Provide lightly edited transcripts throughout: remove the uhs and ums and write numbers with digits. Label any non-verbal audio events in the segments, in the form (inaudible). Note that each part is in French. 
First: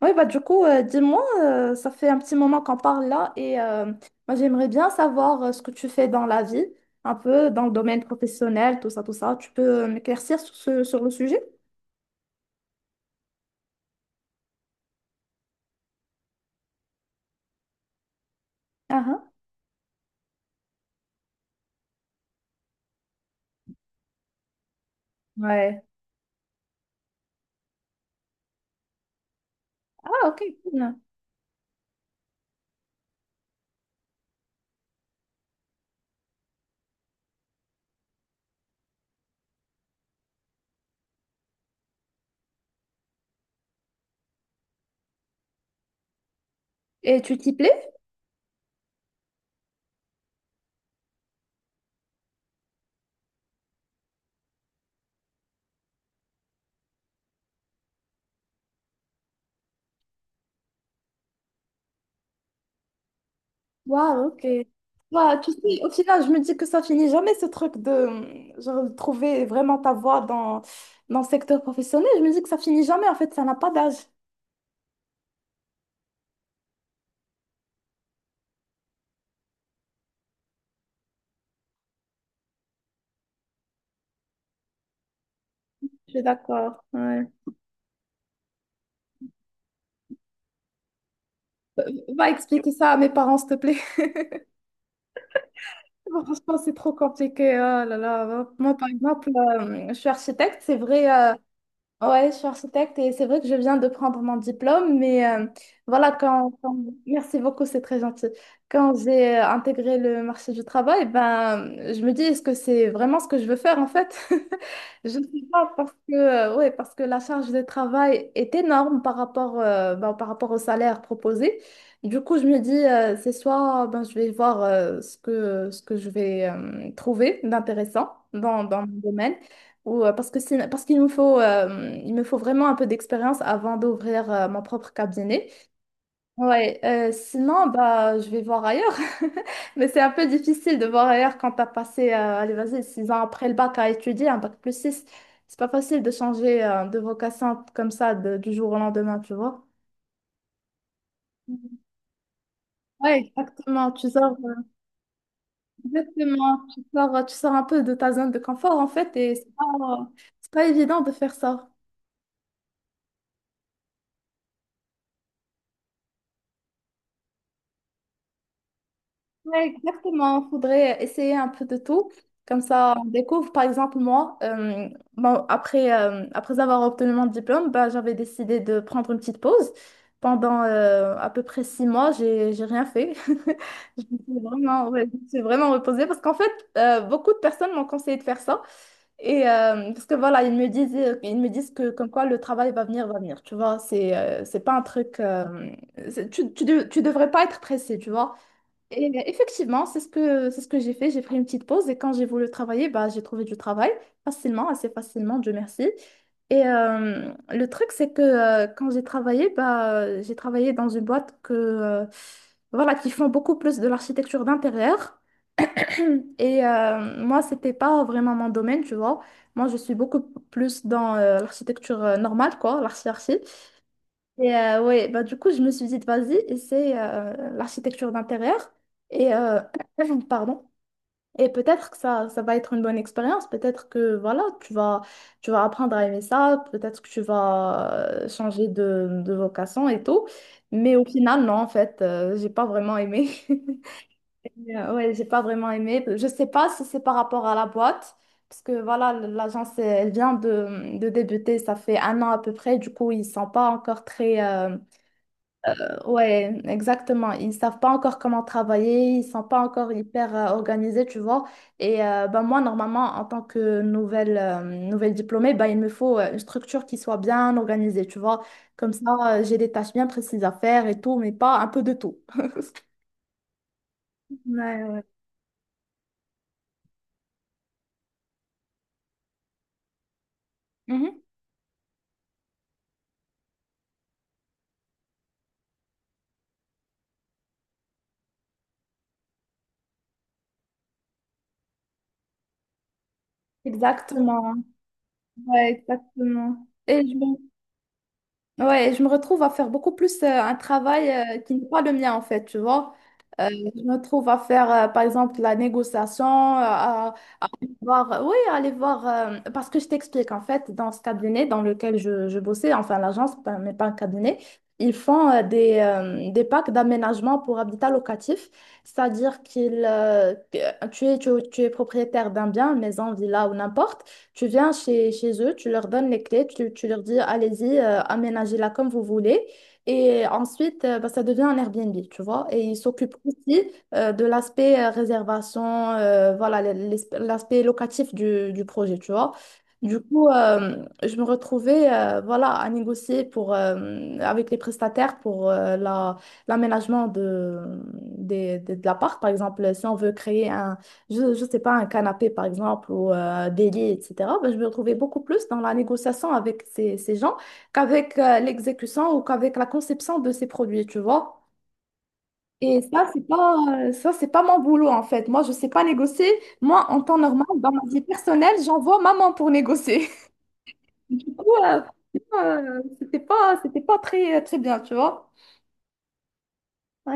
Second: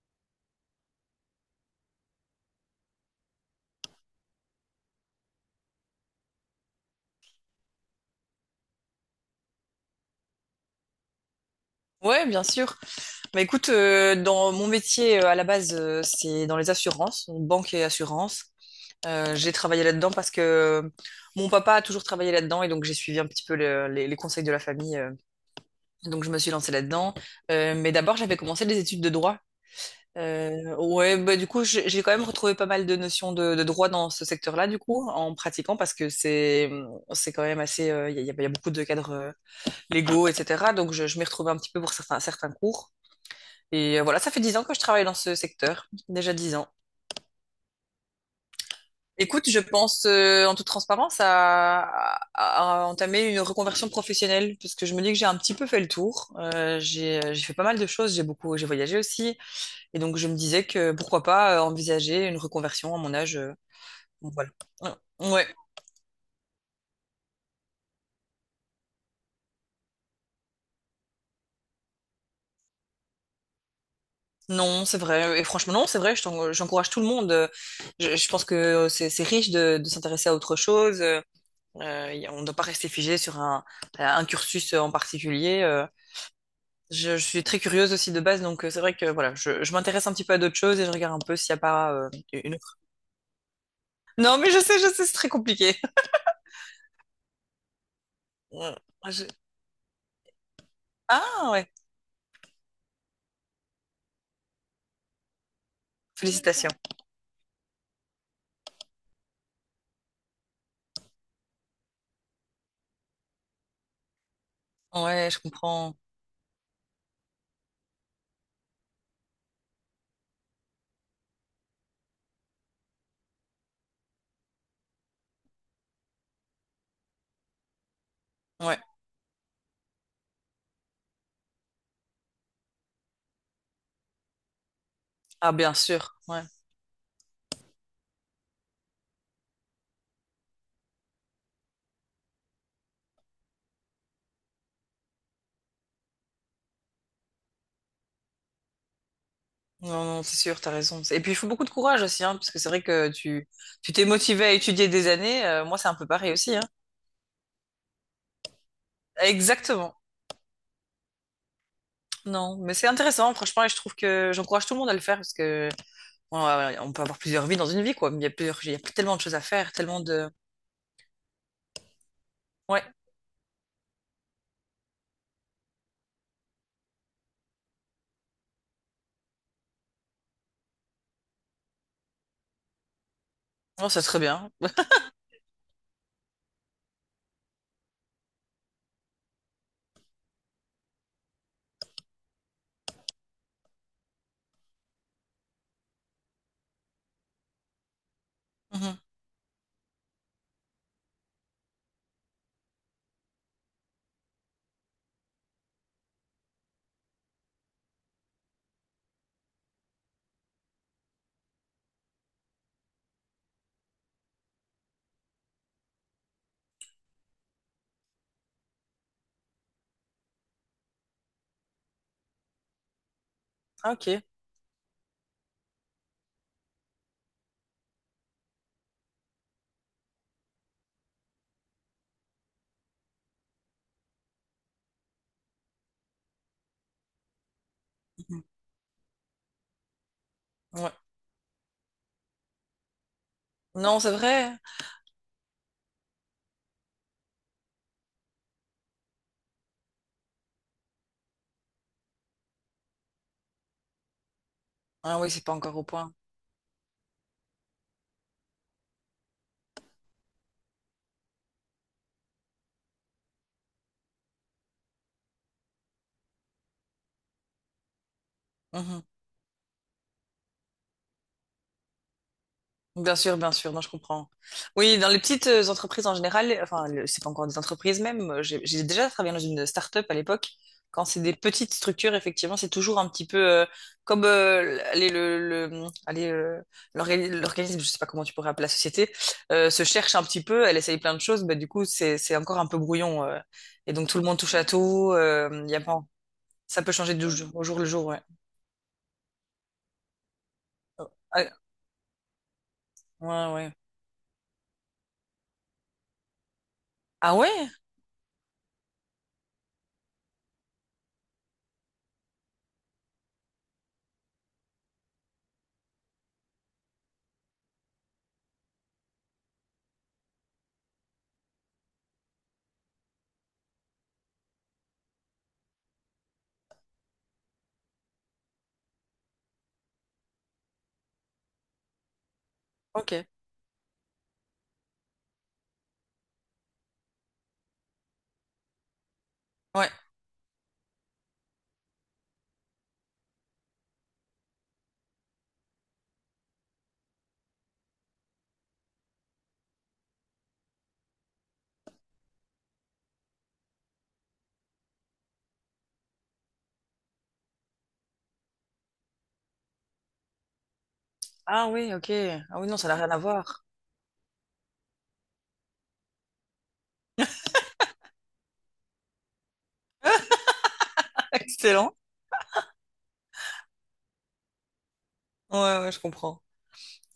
Oui, bah du coup, dis-moi, ça fait un petit moment qu'on parle là et moi j'aimerais bien savoir ce que tu fais dans la vie, un peu dans le domaine professionnel, tout ça, tout ça. Tu peux m'éclaircir sur, sur le sujet? Ouais, bien sûr. Bah écoute, dans mon métier à la base, c'est dans les assurances, donc banque et assurance. Ah, ah. J'ai travaillé là-dedans parce que mon papa a toujours travaillé là-dedans et donc j'ai suivi un petit peu les conseils de la famille. Ouais. Donc je me suis lancée là-dedans. Mais d'abord, j'avais commencé des études de droit. Ah, ok, Euh, cool. ouais, bah du coup, j'ai quand même retrouvé pas mal de notions de droit dans ce secteur-là, du coup, en pratiquant parce que c'est quand même assez, il y, a, y a beaucoup de cadres légaux, etc. Donc je m'y retrouvais un petit peu pour certains cours. Et voilà, ça fait 10 ans que je travaille dans ce secteur, déjà 10 ans. Et tu t'y plais? Écoute, je pense en toute transparence à, à entamer une reconversion professionnelle parce que je me dis que j'ai un petit peu fait le tour. J'ai j'ai fait pas mal de choses, j'ai beaucoup, j'ai voyagé aussi, et donc je me disais que pourquoi pas envisager une reconversion à mon âge. Waouh, Donc ok. voilà. Ouais. Waouh, Ouais. tu sais, au final, je me dis que ça finit jamais ce truc de genre, de trouver vraiment ta voie dans le secteur professionnel. Je me dis que ça finit jamais, en fait, ça n'a pas d'âge. Non, c'est vrai. Et franchement, non, c'est vrai. J'encourage tout le monde. Je pense que c'est riche de s'intéresser à autre chose. On ne doit pas rester figé sur un cursus en particulier. Je suis d'accord. Je Ouais. suis très curieuse aussi de base, donc c'est vrai que voilà, je m'intéresse un petit peu à d'autres choses et je regarde un peu s'il n'y a pas Va une expliquer autre. ça à mes parents, s'il te plaît. Non, mais je sais, c'est très compliqué. (laughs) Franchement, c'est trop compliqué. Oh là là. Ouais. Moi, par Je- exemple, je suis architecte. C'est vrai, Ah ouais, Ouais, je suis architecte et c'est vrai que je viens de prendre mon diplôme, mais voilà, quand, félicitations. quand- Merci beaucoup, c'est très gentil. Quand j'ai intégré le marché du travail, ben, je me dis, est-ce que c'est vraiment ce que je veux faire en fait? (laughs) Je ne Ouais, je sais pas, parce comprends. que, ouais, parce que la charge de travail est énorme par rapport, ben, par rapport au salaire proposé. Du coup, je me dis, c'est soit ben, je vais voir ce ce que je vais trouver d'intéressant Ouais. dans mon domaine. Ou, parce qu'il me faut, il me faut vraiment un peu d'expérience avant d'ouvrir mon propre cabinet. Ah bien sûr. Ouais. Ouais, sinon, bah, je vais voir ailleurs. (laughs) Mais c'est un peu difficile de voir ailleurs quand tu as passé, allez, vas-y, 6 ans après le bac à étudier, un bac plus 6. C'est pas facile de changer de vocation comme ça du jour au lendemain, tu vois. Non, non, c'est sûr, t'as raison. Et puis il faut beaucoup de courage aussi, hein, parce que c'est vrai que Ouais, tu exactement. tu t'es Tu sors, motivé à étudier des années. Moi, c'est un peu pareil aussi, hein. exactement. Tu tu sors un peu de ta zone de confort, en fait, et Exactement. C'est pas évident de faire ça. Non, mais c'est intéressant, franchement, et je trouve que j'encourage tout le monde à le faire parce que Ouais, ouais, ouais, on peut avoir plusieurs vies dans une vie, quoi. Mais il y a plusieurs, il y a tellement de choses à Ouais, faire, tellement de. exactement, il faudrait essayer un peu de tout. Comme Ouais, ça, on découvre. Par exemple, moi, bon, après, après avoir obtenu mon diplôme, bah, j'avais décidé de prendre une petite pause. Pendant à peu près 6 mois, j'ai rien fait. (laughs) non, ça Je me serait suis bien. vraiment, (laughs) ouais, je me suis vraiment reposée parce qu'en fait, beaucoup de personnes m'ont conseillé de faire ça. Et parce que voilà, ils me disent que comme quoi le travail va venir, va venir. Tu vois, c'est pas un truc. Tu devrais pas être pressé, tu vois. Mhm. Et effectivement, c'est ce c'est ce que j'ai fait. J'ai pris une petite pause et quand j'ai voulu travailler, bah, j'ai trouvé du travail facilement, assez facilement, Dieu merci. Et le truc, c'est que quand j'ai travaillé, bah, j'ai travaillé dans une boîte que, voilà, qui font beaucoup plus de l'architecture d'intérieur. (clears throat) Et moi, c'était pas vraiment mon domaine, tu vois. Moi, je suis beaucoup plus dans l'architecture normale, quoi, l'archi-archi. Ah, ok. Et ouais, bah du coup, je me suis dit, vas-y, essaie l'architecture d'intérieur. Et (clears throat) pardon. Et peut-être que ça va être une bonne expérience. Peut-être que voilà, tu vas apprendre à aimer ça. Peut-être que tu vas Mhm. changer de vocation et tout. Ouais. Mais au final, non, en fait, j'ai pas vraiment aimé. (laughs) Non, c'est vrai. Mais, Ouais, j'ai pas vraiment aimé. Je sais pas si c'est par rapport à la boîte, parce que voilà, l'agence, elle vient de débuter, ça fait un an à peu près, du coup, ils sont pas encore très, Ah oui, c'est pas encore au point. Ouais, exactement. Ils savent pas encore comment travailler, ils sont pas encore hyper organisés, tu vois. Et ben moi, normalement, en tant que nouvelle diplômée, ben, il me faut une structure qui soit bien organisée, tu vois. Comme Mhm. ça, j'ai des tâches bien précises à faire et tout, mais pas un peu de tout. (laughs) Bien sûr, non, je comprends. Ouais, Oui, ouais. dans les petites entreprises en général, enfin, c'est pas encore des entreprises même, j'ai déjà travaillé dans une start-up à l'époque. Quand c'est Mhm. des petites structures, effectivement, c'est toujours un petit peu comme allez, le, allez, l'organisme, je sais pas comment tu pourrais appeler la société, se cherche un petit peu, elle essaye plein de choses, mais du coup, c'est encore un peu brouillon. Et donc, tout le monde Exactement. touche à tout, Ouais, y a pas, exactement. ça peut Et je changer du me jour au jour le jour, ouais. Ouais, je me retrouve à faire beaucoup plus un travail Ah, qui n'est pas le mien en fait, tu vois. Ouais, ouais. Je me retrouve à faire par exemple la négociation, Ah ouais? voir, oui, aller voir, parce que je t'explique, en fait, dans ce cabinet dans lequel je bossais, enfin l'agence, mais pas un cabinet, ils font des packs d'aménagement pour habitat locatif, c'est-à-dire que tu es, tu es propriétaire d'un bien, maison, villa ou n'importe, tu viens chez, chez eux, tu leur donnes les clés, tu leur dis, allez-y, aménagez-la comme vous voulez, et ensuite, bah, ça devient un Airbnb, tu vois, et ils Ok. s'occupent aussi de l'aspect réservation, voilà, l'aspect locatif du projet, tu vois. Ouais. Du coup, je me retrouvais voilà, à négocier pour, avec les prestataires pour l'aménagement de l'appart. Par exemple, si on veut créer un, je sais pas, un canapé, par exemple, ou des lits, etc., ben, je me retrouvais beaucoup plus dans la négociation avec ces, ces gens qu'avec l'exécution ou qu'avec la conception de ces produits, tu vois. Ah oui, ok. Ah oui, non, Et ça n'a rien à voir. Ça, c'est pas mon boulot, en fait. Moi, je sais pas négocier. Moi, en temps normal, dans ma vie personnelle, j'envoie maman pour négocier. (laughs) Du (laughs) coup, Excellent. C'était pas très, très bien, tu vois. Ouais, ouais, je comprends.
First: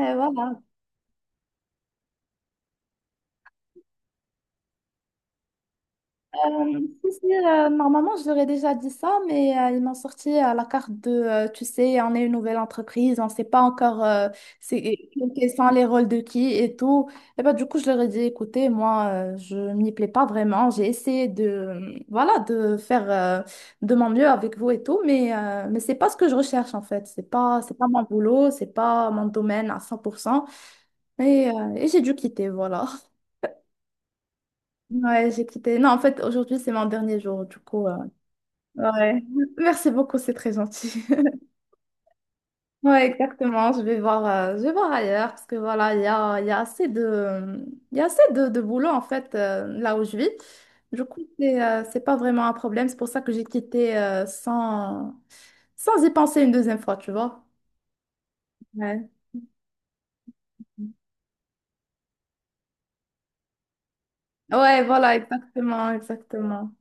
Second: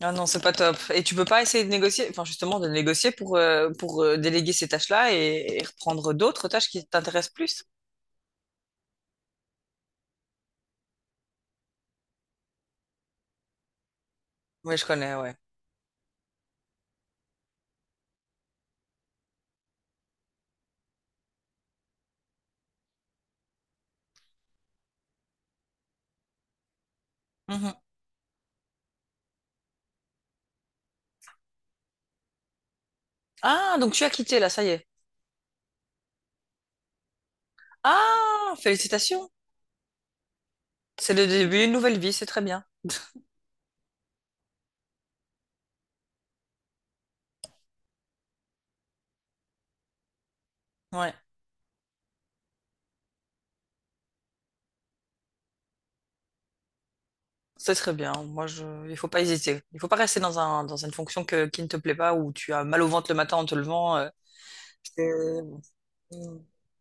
Ah non, c'est pas voilà. top. Et tu peux pas essayer de négocier, enfin justement de négocier pour déléguer ces tâches-là et reprendre d'autres tâches Euh, qui Si, si, t'intéressent plus. Normalement, je leur ai déjà dit ça, mais ils m'ont sorti à la carte de, tu sais, on est une nouvelle entreprise, on ne sait pas encore Oui, c'est, je connais, ouais. quels sont les rôles de qui et tout. Et ben, du coup, je leur ai dit, écoutez, moi, je m'y plais pas vraiment. J'ai essayé de, voilà, de faire de mon mieux avec vous et tout, mais c'est pas ce que je recherche, en fait. C'est Mhm. pas mon boulot, c'est pas mon domaine à 100%. Et j'ai dû quitter, voilà. (laughs) Ah, donc tu as quitté là, ça y est. Ouais, j'ai quitté. Non, en fait, aujourd'hui, c'est mon dernier jour, du coup. Ah, Ouais. félicitations. Merci beaucoup, c'est très gentil. C'est le (laughs) début d'une nouvelle vie, c'est très bien. Ouais, exactement. Je vais voir ailleurs parce que voilà, il y a assez de, il y a assez de boulot en fait là où je vis. Du Ouais, coup, c'est pas vraiment un problème. C'est pour ça que j'ai quitté sans y penser une deuxième fois, tu vois. c'est très bien. Moi, je... il faut Ouais. pas hésiter. Il faut pas rester dans un, dans une fonction que, qui ne te plaît pas, où tu as mal au ventre le matin en te levant. Ouais, C'est- voilà, exactement, Mm. exactement.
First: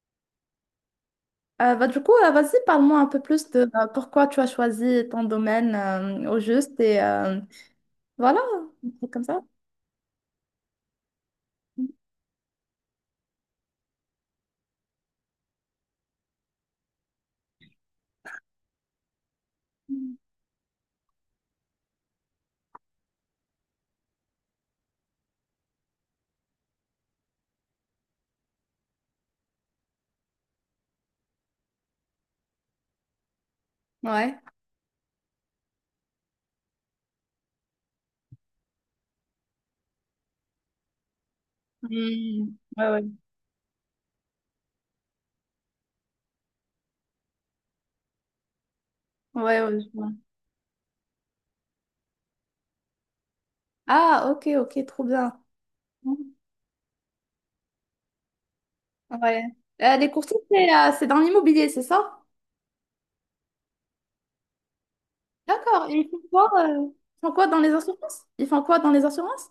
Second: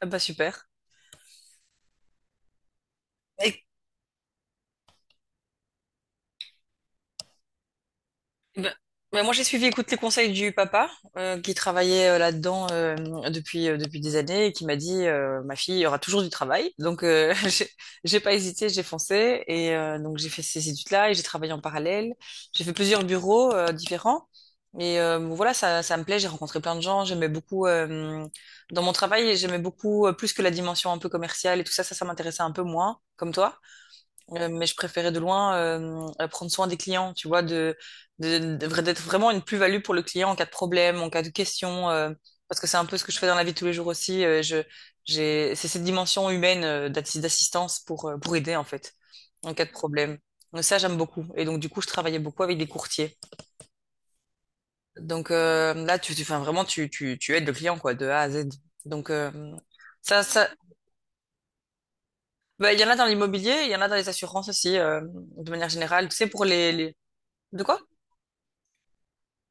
Ah bah super. Bah, du coup, vas-y, parle-moi un peu plus de pourquoi tu as choisi ton domaine au juste et voilà, Ben- un truc Ben comme moi, ça. j'ai suivi, écoute, les conseils du papa qui travaillait là-dedans depuis, depuis des années et qui m'a dit, ma fille, il y aura toujours du travail. Donc, (laughs) j'ai pas hésité, j'ai foncé. Et donc, j'ai fait ces études-là et j'ai travaillé en parallèle. J'ai fait plusieurs bureaux différents. Et bon, voilà, ça me plaît. J'ai rencontré plein de gens. J'aimais beaucoup, dans mon travail, j'aimais beaucoup plus que la dimension un peu commerciale et tout ça. Ça m'intéressait un peu moins, comme toi. Ouais. Mais je préférais de loin prendre soin des clients, tu vois, de, d'être vraiment une plus-value pour le client en cas de problème, en cas de question, Hmm. parce que c'est un Ouais, peu ce ouais. que je fais dans la vie de tous les jours aussi. Je, j'ai, c'est cette dimension humaine d'assistance pour aider, en fait, en Ouais, cas de ouais, je vois. problème. Donc ça, j'aime beaucoup. Et donc, du coup, je travaillais beaucoup avec des courtiers. Ah, ok, ok, trop Donc bien. Là, Hmm. tu, enfin, vraiment, tu aides le client, quoi, de A à Z. Donc Ouais. Les ça, courtiers, ça, c'est dans l'immobilier, c'est ça? bah, il y en a dans l'immobilier, il y en a dans les assurances aussi, de manière D'accord. Et ils générale. Tu font sais, pour quoi, les... ils font quoi dans De les quoi? assurances? Ils font quoi dans les assurances?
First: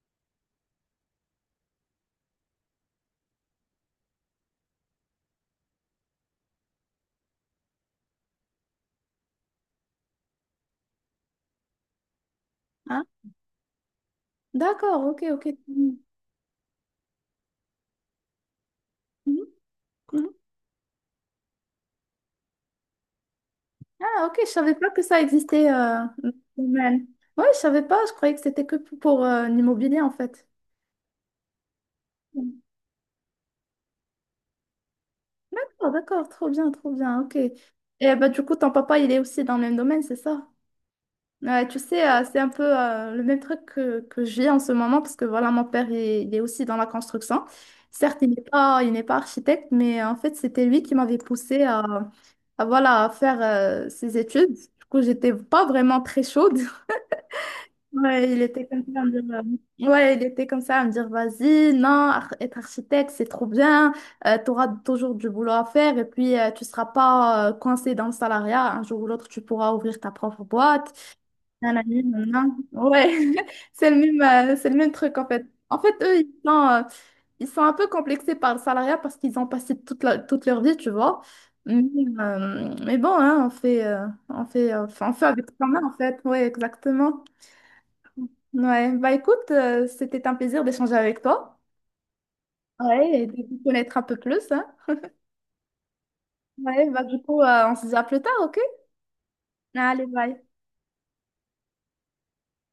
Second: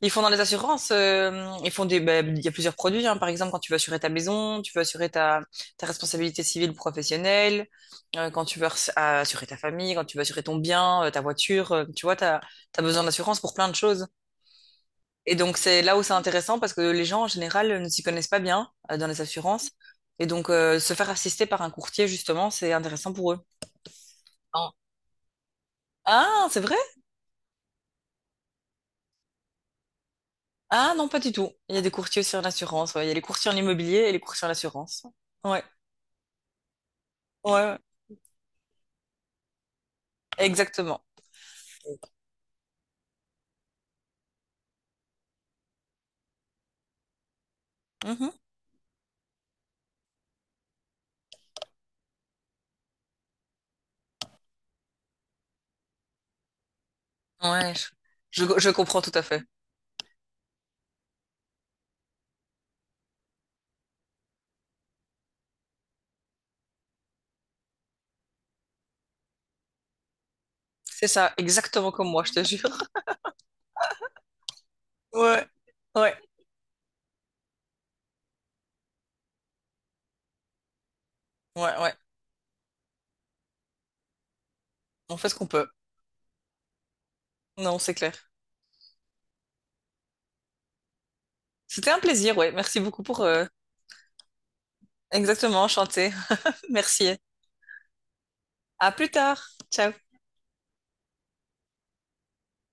Ils font dans les assurances, ils font des, ben, il y a plusieurs produits, hein. Par exemple, quand tu veux assurer ta maison, tu veux assurer ta, ta responsabilité civile professionnelle, quand tu veux assurer ta famille, quand tu veux assurer ton bien, ta voiture, tu vois, t'as, t'as Hein? besoin d'assurance pour plein de choses. D'accord, ok, Et ok. donc, c'est là Mhm, où c'est intéressant parce que les gens, en général, ne s'y connaissent pas bien, dans les mhm, assurances. Et mhm. donc, se faire assister par un courtier, justement, c'est intéressant pour eux. Ah, ok, je Non. savais pas que ça existait. Dans Ah, ce c'est vrai? domaine. Ouais, je savais pas, je croyais que c'était que pour l'immobilier en fait. Ah, non, pas du tout. Il y a des courtiers aussi en assurance, ouais. Il y a les courtiers en immobilier et les courtiers en assurance. Ouais. D'accord, d'accord, trop bien, ok. Ouais, ouais. Et bah, du coup, ton papa, il est aussi dans le même domaine, c'est ça? Exactement. Ouais, tu sais, c'est un peu le même truc que je vis en ce moment, parce que voilà, mon père, il est aussi dans la construction. Certes, Mhm. Il n'est pas architecte, mais en fait, c'était lui qui m'avait poussé voilà, à faire ses études. Du coup, j'étais pas vraiment très chaude. (laughs) Ouais, Ouais, il était je comme ça comprends à me tout dire, à fait. Ouais, il était comme ça à me dire, vas-y, non, être architecte, c'est trop bien, tu auras toujours du boulot à faire, et puis tu seras pas coincé dans le salariat. Un jour ou l'autre, tu pourras ouvrir ta propre boîte. C'est ça, exactement Nanani, comme moi, je te nanan. jure. (laughs) Ouais, (laughs) c'est le même, c'est le même truc en fait. Ouais, En fait, ouais, eux, ils sont un peu complexés par le salariat parce qu'ils ont passé toute leur vie, tu vois. ouais, Mais, ouais. Mais bon, hein, enfin, on On fait fait ce avec qu'on quand peut. même en fait. Ouais, exactement. Non, c'est clair. Ouais, bah écoute, c'était un plaisir d'échanger avec toi. C'était un plaisir, ouais. Merci beaucoup Ouais, pour et de vous connaître un peu plus, hein. exactement chanter. (laughs) Ouais, bah Merci. du coup, on se dit à plus tard, ok? À plus tard. Ciao. Allez, bye.